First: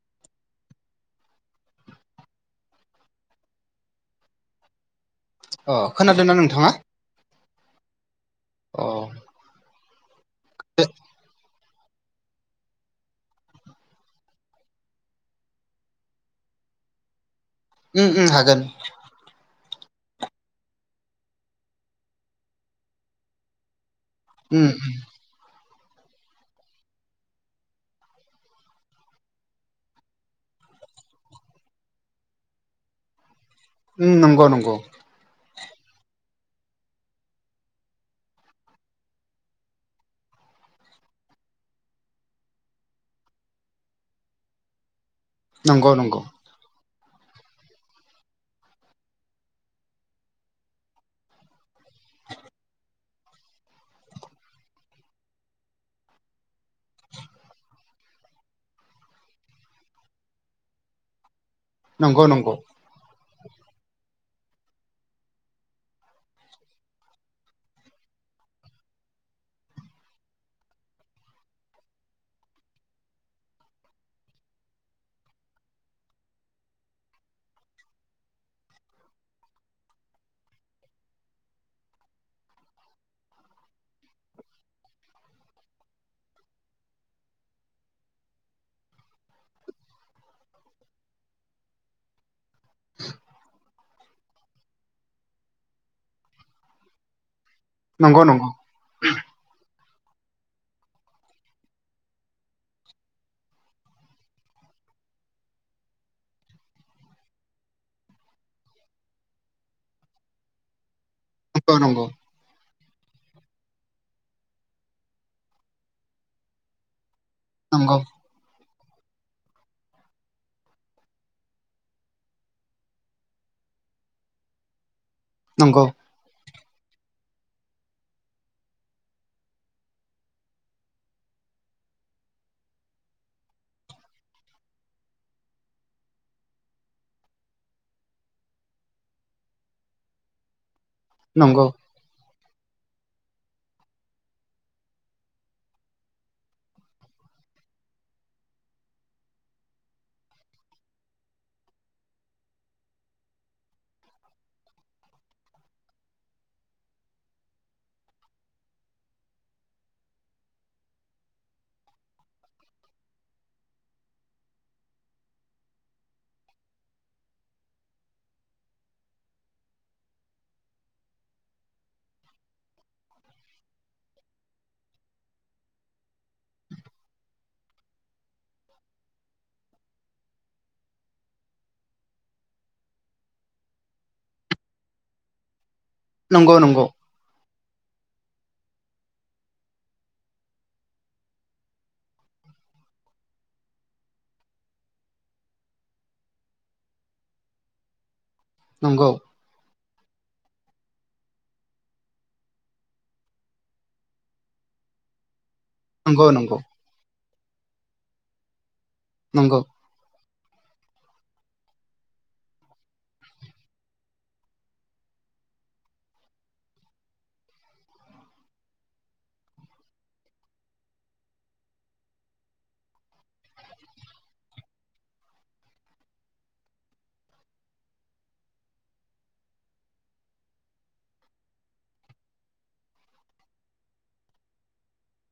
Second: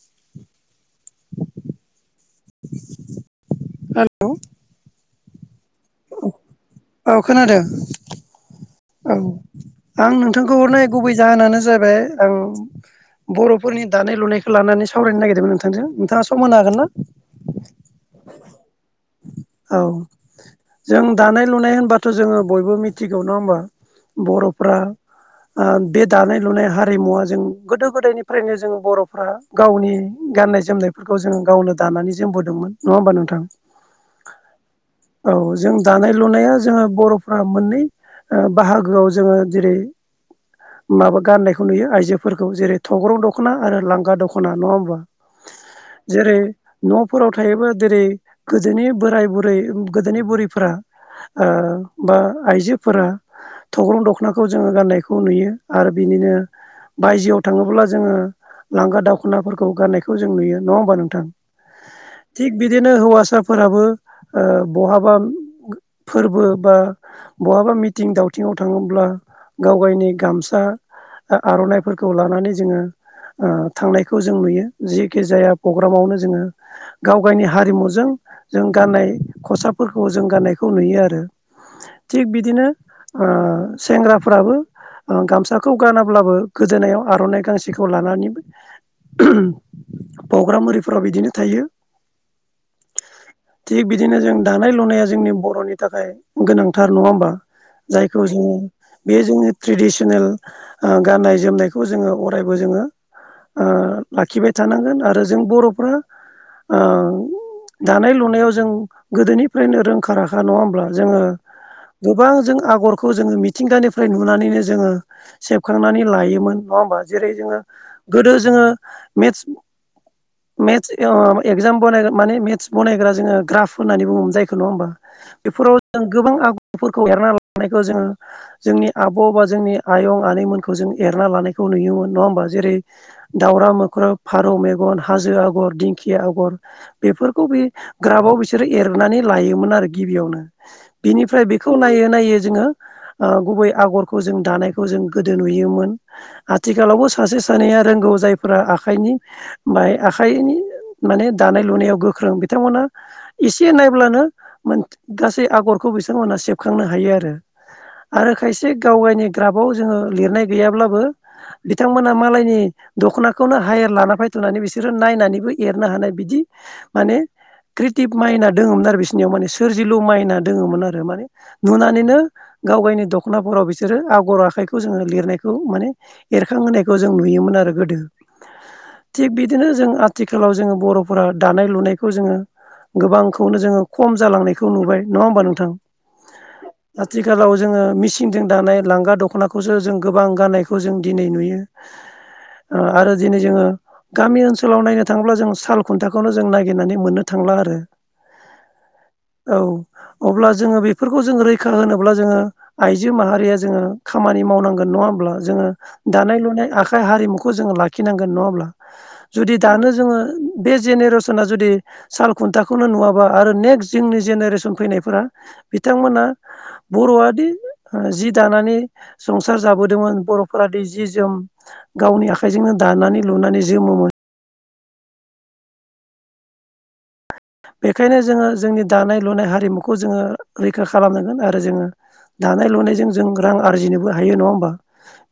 [inaudible] हेल अ खोनादोंना नोंथाङा? औ खोनादों औ उम आं नोंथां आंखौ हरनाय गुबै जाहोनानो जाबाय आं बर'फोरनि दानाय लुनायखौ लानानै सावरायनो नागिरदोंमोन नोंथांजों नोंथांङा समान हागोन ना? उम हागोन औ जों दानाय लुनाय होनबाथ' जोंङो बयबो मिथिगौ नंङा होमबा? उम बर'फ्रा ओ बे दानाय लुनाय हारिमुवा जों गोदो गोदायनिफ्रायनो जों बर'फ्रा गावनि गान नाय जोमनायफोरखौ जों गावनो दानानै जोमबोदोंमोन नंङा होमबा नोंथां? उम नंगौ नंगौ औ जों दानाय लुनाया जोंङो बर'फ्रा मोननै ओ बाहागोआव जोंङो जेरै माबा गाननायखौ नुयो आइजोफोरखौ जेरै अग्रं दख'ना आरो लांगा दख'ना नंङा होमबा? नंगौ नंगौ जेरै न' फोराव थायोबा जेरै गोजोनि बोराय बुरै गोदोनि बुरैफोरा ओ बा आइजोफोरा थख्रं दख'नाखौ जोंङो गाननायखौ नुयो आरो बिनिनो बायजोआव थांङोब्ला जोंङो लांगा दावखनाफोरखौ गारनायखौ जों नुयो नंङा होमबा नोंथां? नंगौ थिग नंगौ बिदिनो हौवासा फोराबो ओ बहाबा फोरबो बा बहाबा मि थिं दावथिंआव थाङोब्ला गाव गावनि गामसा आ-आर'नाइफोरखौ लानानै जोंङो ओ थांनायखौ जों नुयो जिखि जाया प्रग्रामावनो जोंङो गाव गावयनि हारिमुजों जों गाननाय खसाफोरखौ जों गाननायखौ नुयो आरो थिग बिदिनो ओ सेंग्राफ्राबो ओ गामसाखौ गानाब्लाबो गोदोनायाव आर'नाइ गांसेखौ लानानै पग्राम आरिफोराव बिदिनो थायो थिग बिदिनो जों दानाय लुनाया जोंनि बर'नि थाखाय गोनांथार नङा होमबा जायखौ जोङो बे जोंनि ट्रेडिस चेनेल ओ गाननाय जोमनायखौ जोङो अरायबो जोङो ओ लाखिबाय थानांगोन आरो जों बर'फ्रा ओ दानाय लुनायाव जों गोदोनिफ्रायनो रोंखा राखा नङा होमब्ला जोङो नंगौ नंगौ गोबां जों आगरखौ जोङो मिथिंगानिफ्राय नुनानैनो जोङो सेबखांनानै लायोमोन नङा होमबा जेरै जोङो नंगौ गोदो जोङो मेथ्स मेथ्स ओ एक्जाम बग माने मेथ्स बानायग्रा जोङो ग्राफ होननानै बुङोमोन जायखौ नङा होमबा बेफोराव नंगौ जों गोबां आगुफोरखौ एरना ला नायखौ जोङो जोंनि आब' बा जोंनि आयं आनैमोनखौ जों एरना लानायखौ नुयोमोन नङा होमबा जेरै दाउरा मोख्राब फारौ मेगन हाजो आगर दिंखिया आगर बेफोरखौ बे ग्राफाव बिसोरो एरनानै लायोमोन आरो गिबियावनो बिनिफ्राय नंगौ बेखौ नायै नायै जोङो ओ गुबै आगरखौ जों दानायखौ जों गोदो नुयोमोन आथिखालावबो सासे सानैया रोंगौ जायफोरा आखाइनि बाय आखाइनि माने दानाय लुनायाव गोख्रों बिथांमोना एसे नायब्लानो मोन गासै आगरखौ बिथांमोनहा सेबखांनो हायो आरो आरो खायसे गाव गावनि ग्राफआव जोङो लिरनाय गैयाब्लाबो बिथांमोना मालायनि दख'नाखौनो हायेर लाना फैथ'नानै बिसोरो नायनानैबो एरनो हानाय बिदि माने क्रिटिभ माइना दोङोमोन आरो बिसिनियाव माने सोरजिलु माइना दोङोमोन आरो माने नुनानैनो गाव गायनि दखनाफोराव बिसोरो आगर आखाइखौ जोङो लिरनायखौ माने एरखां होनायखौ जों नुयो योमोन आरो गोदो थिग बिदिनो जों आथिखालाव जोङो बर'फोरा दानाय लुनायखौ जोङो गोबांखौनो जोङो खम जालांनायखौ नुबाय नङा होमबा नोंथां नंगौ नंगौ आथिखालाव जोङो मेचिनजों दानाय लांगा दख'नाखौसो जों गोबां गाननायखौ जों दिनै नुयो [unintelligible] ओ आरो दिनै जोङो गामि ओनसोलाव नायनो थाङोब्ला जों साल खुन्थाखौनो जों नागिरनानै मोननो था ब्ला आरो नंगौ औ अब्ला जोङो बेफोरखौ जेरै खा होनोब्ला जोङो आइजो माहारिया जोङो खामानि मावनांगोन नङा होमब्ला जोङो नंगौ नंगौ दानाय लुनाय आखाइ हारिमुखौ जोङो लाखिनांगोन नङाब्ला जुदि नंगौ दानो जोङो बे जेनेरेसना जुदि साल खुन्थाखौनो नुवाबा आरो नेक्स्ट जोंनि जेनेरेसन फैनायफोरा बिथांमोना बर'आदि जि दानानै संसार जाबोदोंमोन बर'फोरादि जि जोम गावनि आखाइजोंनो दानानै लुनानै जोमोमोन बेखायनो जोङो जोंनि दानाय लुनाय हारिमुखौ जोङो रैखा खालामनांगोन आरो जोङो दानाय लुनायजों जों रां आरजिनोबो हायो नङा होमबा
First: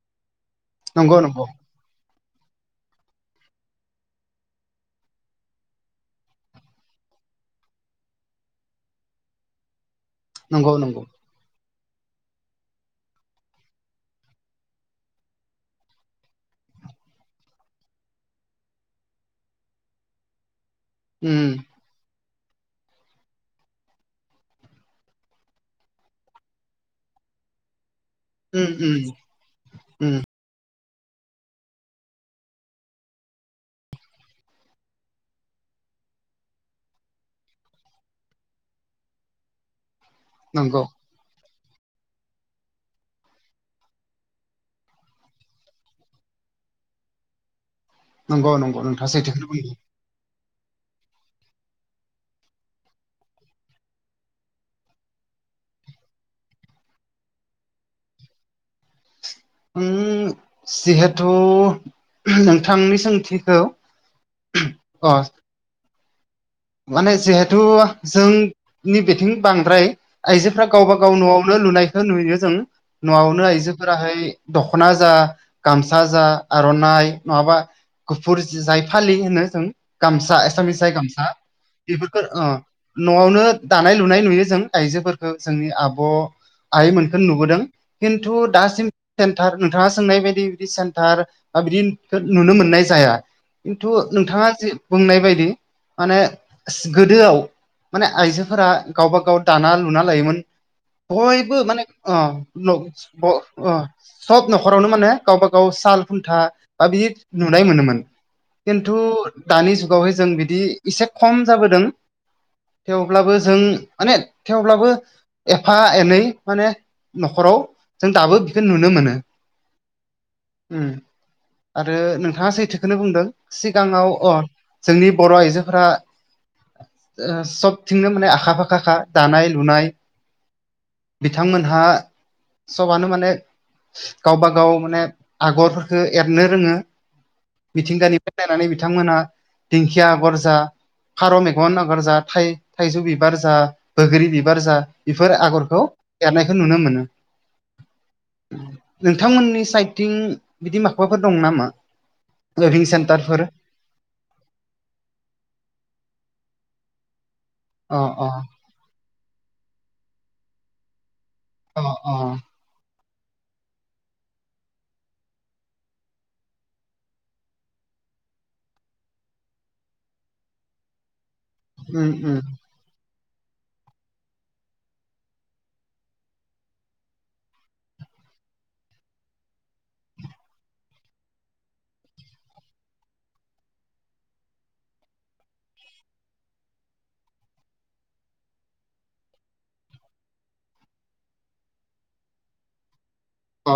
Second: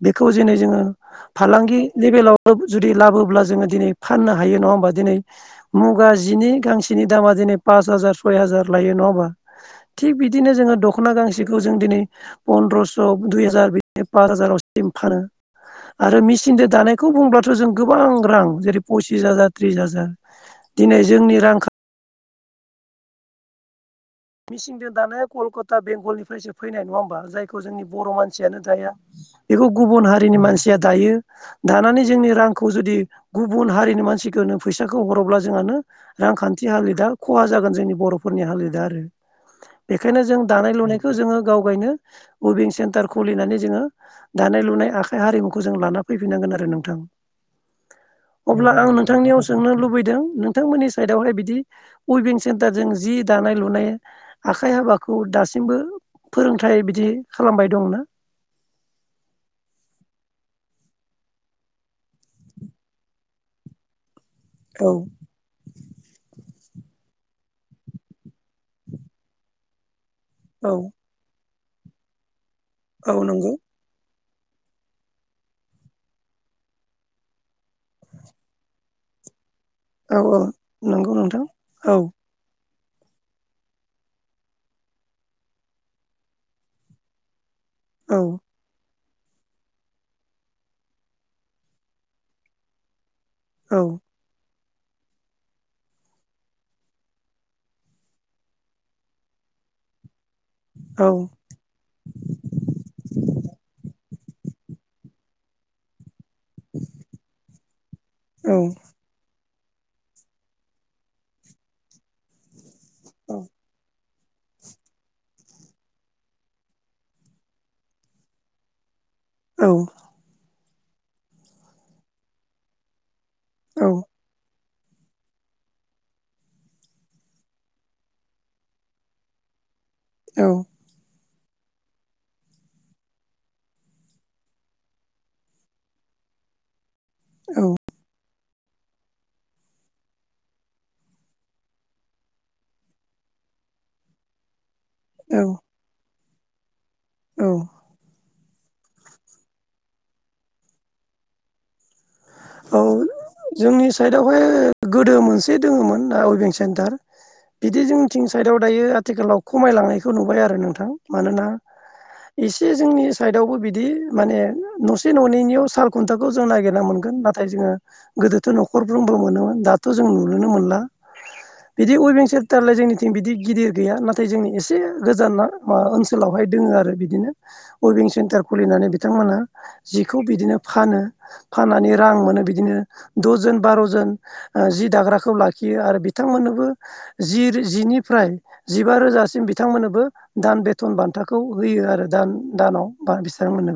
बेखौ जो नै जोङो नंगौ फालांगि लेभेलाव जुदि लाबोब्ला जोङो दिनै फाननो हायो नङा होमबा दिनै मुगा जिनि गांसे -सेनि दामा दिनै पास हाजार सय हाजार लायो नङा होनबा थिक बिदिनो नंगौ जोङो नंगौ दख'ना गांसेखौ जों दिनै फन्द्रस' दुइ हाजार बिदिनो फास हाजारावसिम फानो आरो मेचिनजों दानायखौ बुंब्लाथ' जों गोबां रां जेरै पसिस हाजार त्रिस हाजार दिनै जोंनि उम रांखा मेसिनजों दानाया कलकाता बेंगलनिफ्रायसो फैनाय नङा होमबा जायखौ जोंनि बर' मानसियानो उम थाया उम बेखौ गुबुन उम हारिनि मानसि जायहा दायो दानानै जोंनि रांखौ जुदि गुबुन हारिनि मानसिफोरनो फैसाखौ हरोब्ला जोंहा नो रांखान्थि हालोदा खहा जागोन जोंनि बर'फोरनि हालोदा आरो। बेखायनो जों दानाय नंगौ लुनायखौ जोङो गाव गावनो उइभिं सेन्टार खुलिनानै जोङो दानाय लुनाय आखाइ हारिमुखौ जों लाना फैफिननांगोन आरो नोंथां नंगौ अब्ला नंगौ आं नोंथाङा नोंथांनियाव सैथोखौनो सोंनो बुंदों लुबैदों नों थांमोननि साइडआवहाय बिदि उइभिं सेन्टारजों जि दानाय लुनाय आखाइ हाबाखौ दासिमबो फोरोंथाइ बिदि खालामबाय दंना? [inaudible] जिहेथु नोंथांनि सोंथिखौ औ। अ माने जिहेथु जोंनि बिथिं बांद्राय आइजोफ्रा औ गावबा गाव न'आव नो लुनायखौ नुयो जों औ न'आवनो नंगौ। आइजोफोराहाय दख'ना जा गामसा जा आर'नाइ नङाबा गुफुर जाय फालि होनो जों औ गामसा औ एसामिस जाय नंगौ गामसा नोंथां औ बेफोरखौ अ न'आवनो दानाय लुनाय नुयो जों आइजोफोरखौ जोंनि आब' आइमोनखौनो नुबोदों औ खिन्थु दासिम सेन्टार नोंथाङा सोंनाय बायदि बिदि सेन्टार बा बिदि नुनो मोननाय जाया। औ खिन्थु नोंथाङा जि बुंनाय बायदि माने गोदोआव माने आइजोफोरा गावबा गाव दाना लुना लायोमोन। औ बयबो माने अ [unintelligible] सब न'खरावनो माने गावबा गाव साल खुन्था बा बिदि नुनाय मोनोमोन। औ खिन्थु दानि जुगावहाय जों बिदि एसे खम जाबोदों औ थेवब्लाबो जों माने थेवब्लाबो एफा एनै माने न'खराव जों दाबो बेखौ नुनो मोनो। औ। उम आरो नोंथाङा सैथोखौनो बुंदों सिगाङाव अ जोंनि बर' आइजोफोरा सबथिंनो माने आखा फाखाखा दानाय-लुनाय औ। बिथांमोनहा सबानो माने गावबाागाव माने आगरफोरखौ एरनो रोङो औ मिथिंगानिफ्राय नायनानै बिथांमोनहा दिंखिया आगर जा फारौ मेगन आगर जा थाइजौ बिबार जा बैग्रि बिबार जा बेफोर औ आगरखौ एरनायखौ नुनो मोनो। औ। नोंथांमोननि साइदथिं बिदि माबाफोर दं नामा? औ वेभिं सेन्टारफोर जोंनि साइटआवहाय गोदो मोनसे दङोमोन उइभिं सेन्टार बिदि अ अ जोंनिथिं साइदआव दायो आथिखालाव खमायलांनायखौ नुबाय आरो नोंथां। मानोना अ अ एसे जोंनि साइदआवबो बिदि माने न'से न'नैनियाव साल खुन्थाखौ जों नागिरना मोनगोन नाथाय जोङो गोदोथ' न'खरफ्रोमबो मोनोमोन दाथ' जों नुुनोनो मोनला। बिदि उम उइबिं उम सेनटारालाय जोंनि थिं बिदि गिदिर गैया नाथाय जोंनि एसे गोजान ओनसोलावहाय दङ आरो बिदिनो उइभिं सेन्टार खुलिनानै बिथांमोनहा जिखौ बिदिनो फानो फान्नानै रां मोनो बिदिनो दसज'न बार'जन जि दाग्राखौ लाखियो आरो बिथांमोननोबो रां जि जिनिफ्राय जिबा रोजासिम बिथांमोननोबो दान बेथन बान्थाखौ होयो आरो दान दानाव बा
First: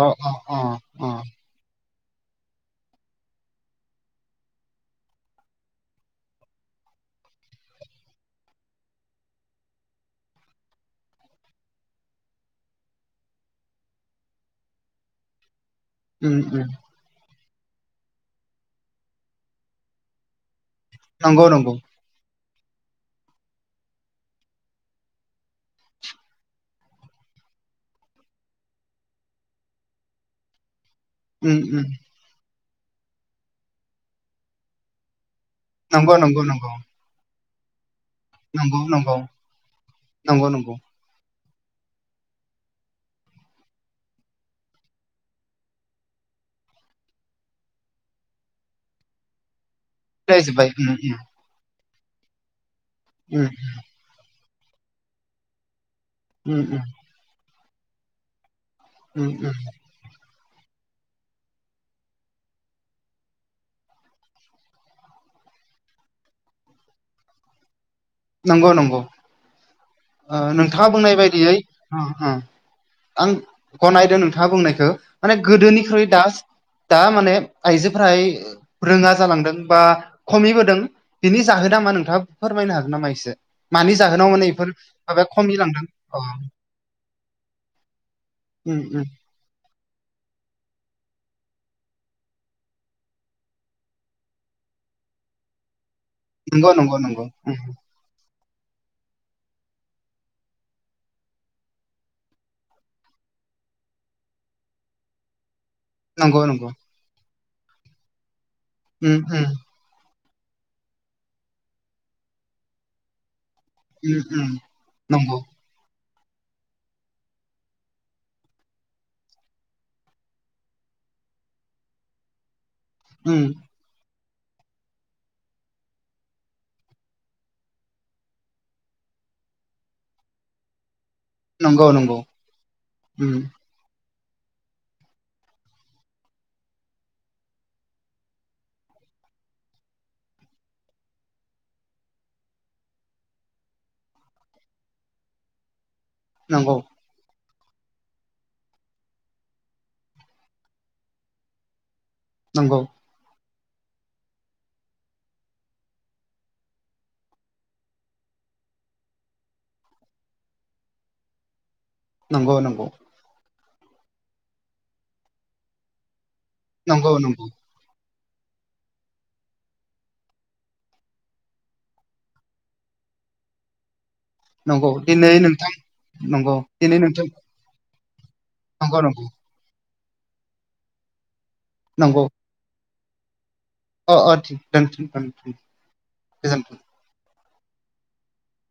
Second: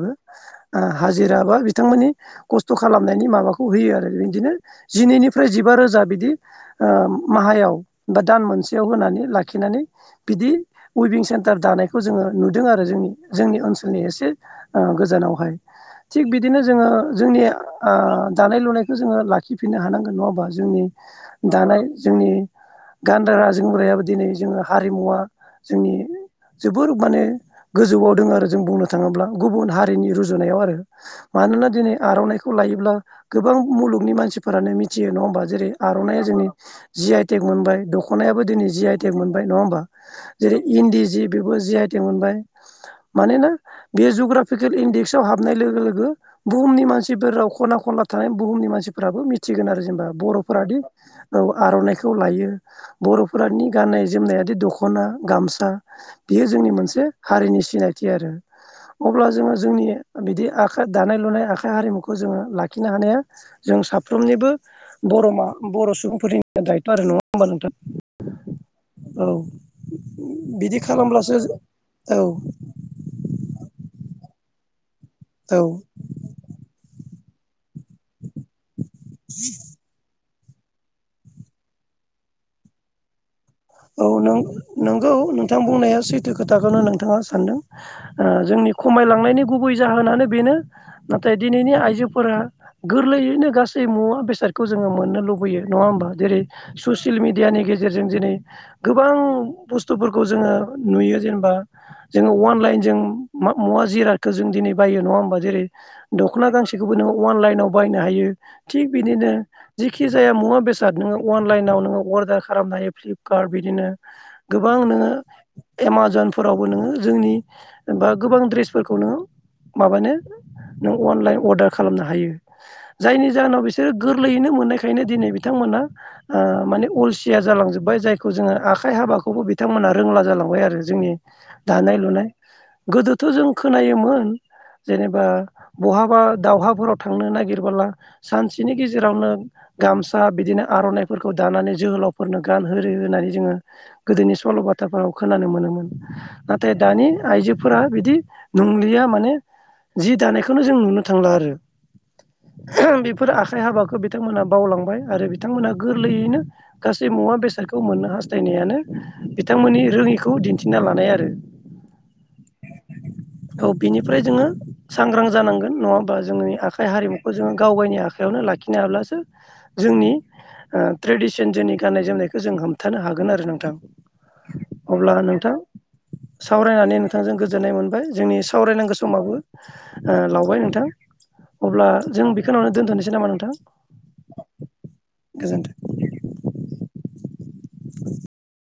अ अ अ अ हाजिरा बा बिथांमोननि खस्थ' खा खालामनायनि माबाखौ होयो आरो बिदिनो जिनैनिफ्राय जिबा रोजा बिदि माहायाव बा दान मोनसेयाव होनानै लाखिनानै बिदि उइबिं सेन्टार दानायखौ जोङो नुदों आरो। जोंनि ओनसोलनि एसे गोजानावहाय थिग उम बिदिनो उम जोङो जोंनि ओ दानाय लुनायखौ जोङो लाखिफिननो हानांगोन नङा हबा जोंनि नंगौ नंगौ दानाय जोंनि गानग्रा जोमग्रायाबो दिनै जोङो हारिमुवा जोंनि जोबोर माने गोजौआव दोङो आरो जों बुंनो थाङोब्ला गुबुन हारिनि रुजुनायाव आरो उम मानोना उम दिनै आर'नाइखौ लायोब्ला गोबां मुलुगनि मानसिफोरानो मिथियो नङा होमबा। जेरै नंगौ आर'नाइ नंगौ जोंनि नंगौ जि आइटेक मोनबाय दख नायाबो दिनै नंगौ जि आइटेक नंगौ मोनबाय नङा होमबा नंगौ जेरै नंगौ इन्दि जि बेबो जि आइटेक मोनबाय। मानोना बे जुग्राफिकेल इन्डेक्सआव हाबनाय लोगो-लोगो बुहुमनि मानसि फोराव खना खनला थानाय बुहुमनि मानसिफ्राबो मिथिगोन आरो जेनेबा रायजोबबाय बर'फोरादि उम औ आर'नाइ खौ लायो उम बर'फोरानि गाननाय जोमनायादि दख'ना, गामसा बियो उम जोंनि उम मोनसे हारिनि सिनायथि आरो अब्ला उम जोङो उम जोंनि बिदि आखाइ दानाय लुनाय आखाइ हारिमु खौ जोङो लाखिनो हानाया जों साफ्रोमनिबो बर'मा बर' सुबुंफोरनि दायथ' आरो नङा ओमबा नोंथां। नंगौ-नंगौ। औ ओ बिदि नोंथाङा बुंनाय खालामब्लासो बायदियै औ उम-उम आं गनायदों नों थाङा बुंनायखौ माने औ गोदोनिख्रुइ दा-दा माने आइजोफोरा रोङा जालांदों बा खमैबोदों बिनि जाहोना मा नोंथाङा फोरमायनो हागोन नामा इसे मानि जाहोनाव माने इफोर नोंगौ नोंथां बुंनाया सैथो खोथाखौनो नोंथाङा सानदों ओ जोंनि उम उम खमायलांनायनि गुबै जाहोनानो बेनो नाथाय दिनैनि आइजोफोरा गोरलैयैनो गासै मुवा बेसादखौ जों मोननो लुबैयो नङा ओमबा जेरै नंगौ नंगौ ससियेल नंगौ उम मिडियानि गेजेरजों दिनै गोबां बुस्थुफोरखौ जोङो नुयो जेनबा जोङो अनलाइन जों बा मुवा जिरादखो जों दिनै बायो नङा होनोमबा जेरै नंगौ दख'ना नंगौ गांसेखौबो नोङो अनलाइनाव बायनो हायो थिग उम बिदिनो उम जिखि जाया मुवा बेसाद नोङो अनलाइनाव नोङो अर्डार खालामनानै फ्लिब कार्ड बिदिनो उम उम गोबां नों नंगौ एमाजन फोरावबो नोङो जोंनि बा गोबां दड्रेसफोरखौ नोङो माबानो नों अनलाइन अर्डार खालामनो हायो जायनि उम जाहोनाव बिसोरो गोरलैयैनो मोननायखायनो दिनै बिथांमोना ओ माने अलसिया जालांजोब्बाय जाय जोङो आखाइ हाबाखौबो बिथांमोना रोंला जालांबाय आरो जोंनि नंगौ दानाय नंगौ लुनाय गोदोथ' उम जों खोनायोमोन जेनेबा बहाबा दावहाफोराव थांनो नागिरबोला सानसेनि गेजेरावनो गामसा बिदिनो आर'नाइफोरखौ दानानै जोहोलावफोरनो गानहो यो होनननै जोङो गोदोनि सल' बाथाफोराव खोनानो मोनो मोन नाथाय नंगौ दानि आइजो फोरा बिदि नंलिया माने जि दानायखौनो जों नुनो थांला आरो। नंगौ बेफोर आ खाइ हाबाखौ बिथांमोना बावलांबाय आरो बिथांमोना गोरलैयैनो गासै मुवा बेसाद खौ मोननो हास्थायनायानो बिथांमोननि रोङिखौ दिन्थिना लानाय आरो। नंगौ-नंगौ। औ बिनिफ्राय जोङो सांग्रां जानांगोन नङा होमबा जोंनि आखाइ नंगौ हारिमुखौ नंगौ जोङो गावगायनि आ खाइयावनो लाखिनो हाब्लासो जोंनि ओ ट्रेडिसन जोंनि गाननाय जोमनाय खौ जों हमथानो हागोन आरो नोंथां। नंगौ अब्ला दिनै नोंथां नंगौ सावरायनानै दिनै नोंथां नोंथांजों गोजोननाय मोनबाय। जोंनि सावरायनांगौ नंगौ नंगौ समाबो ओ लावबाय नोंथां अब्ला जों बिखिनावनो दोनथ'नोसै नामा नोंथां? औ-औ थिग [unintelligible] गोजोन्थों गोजोनथों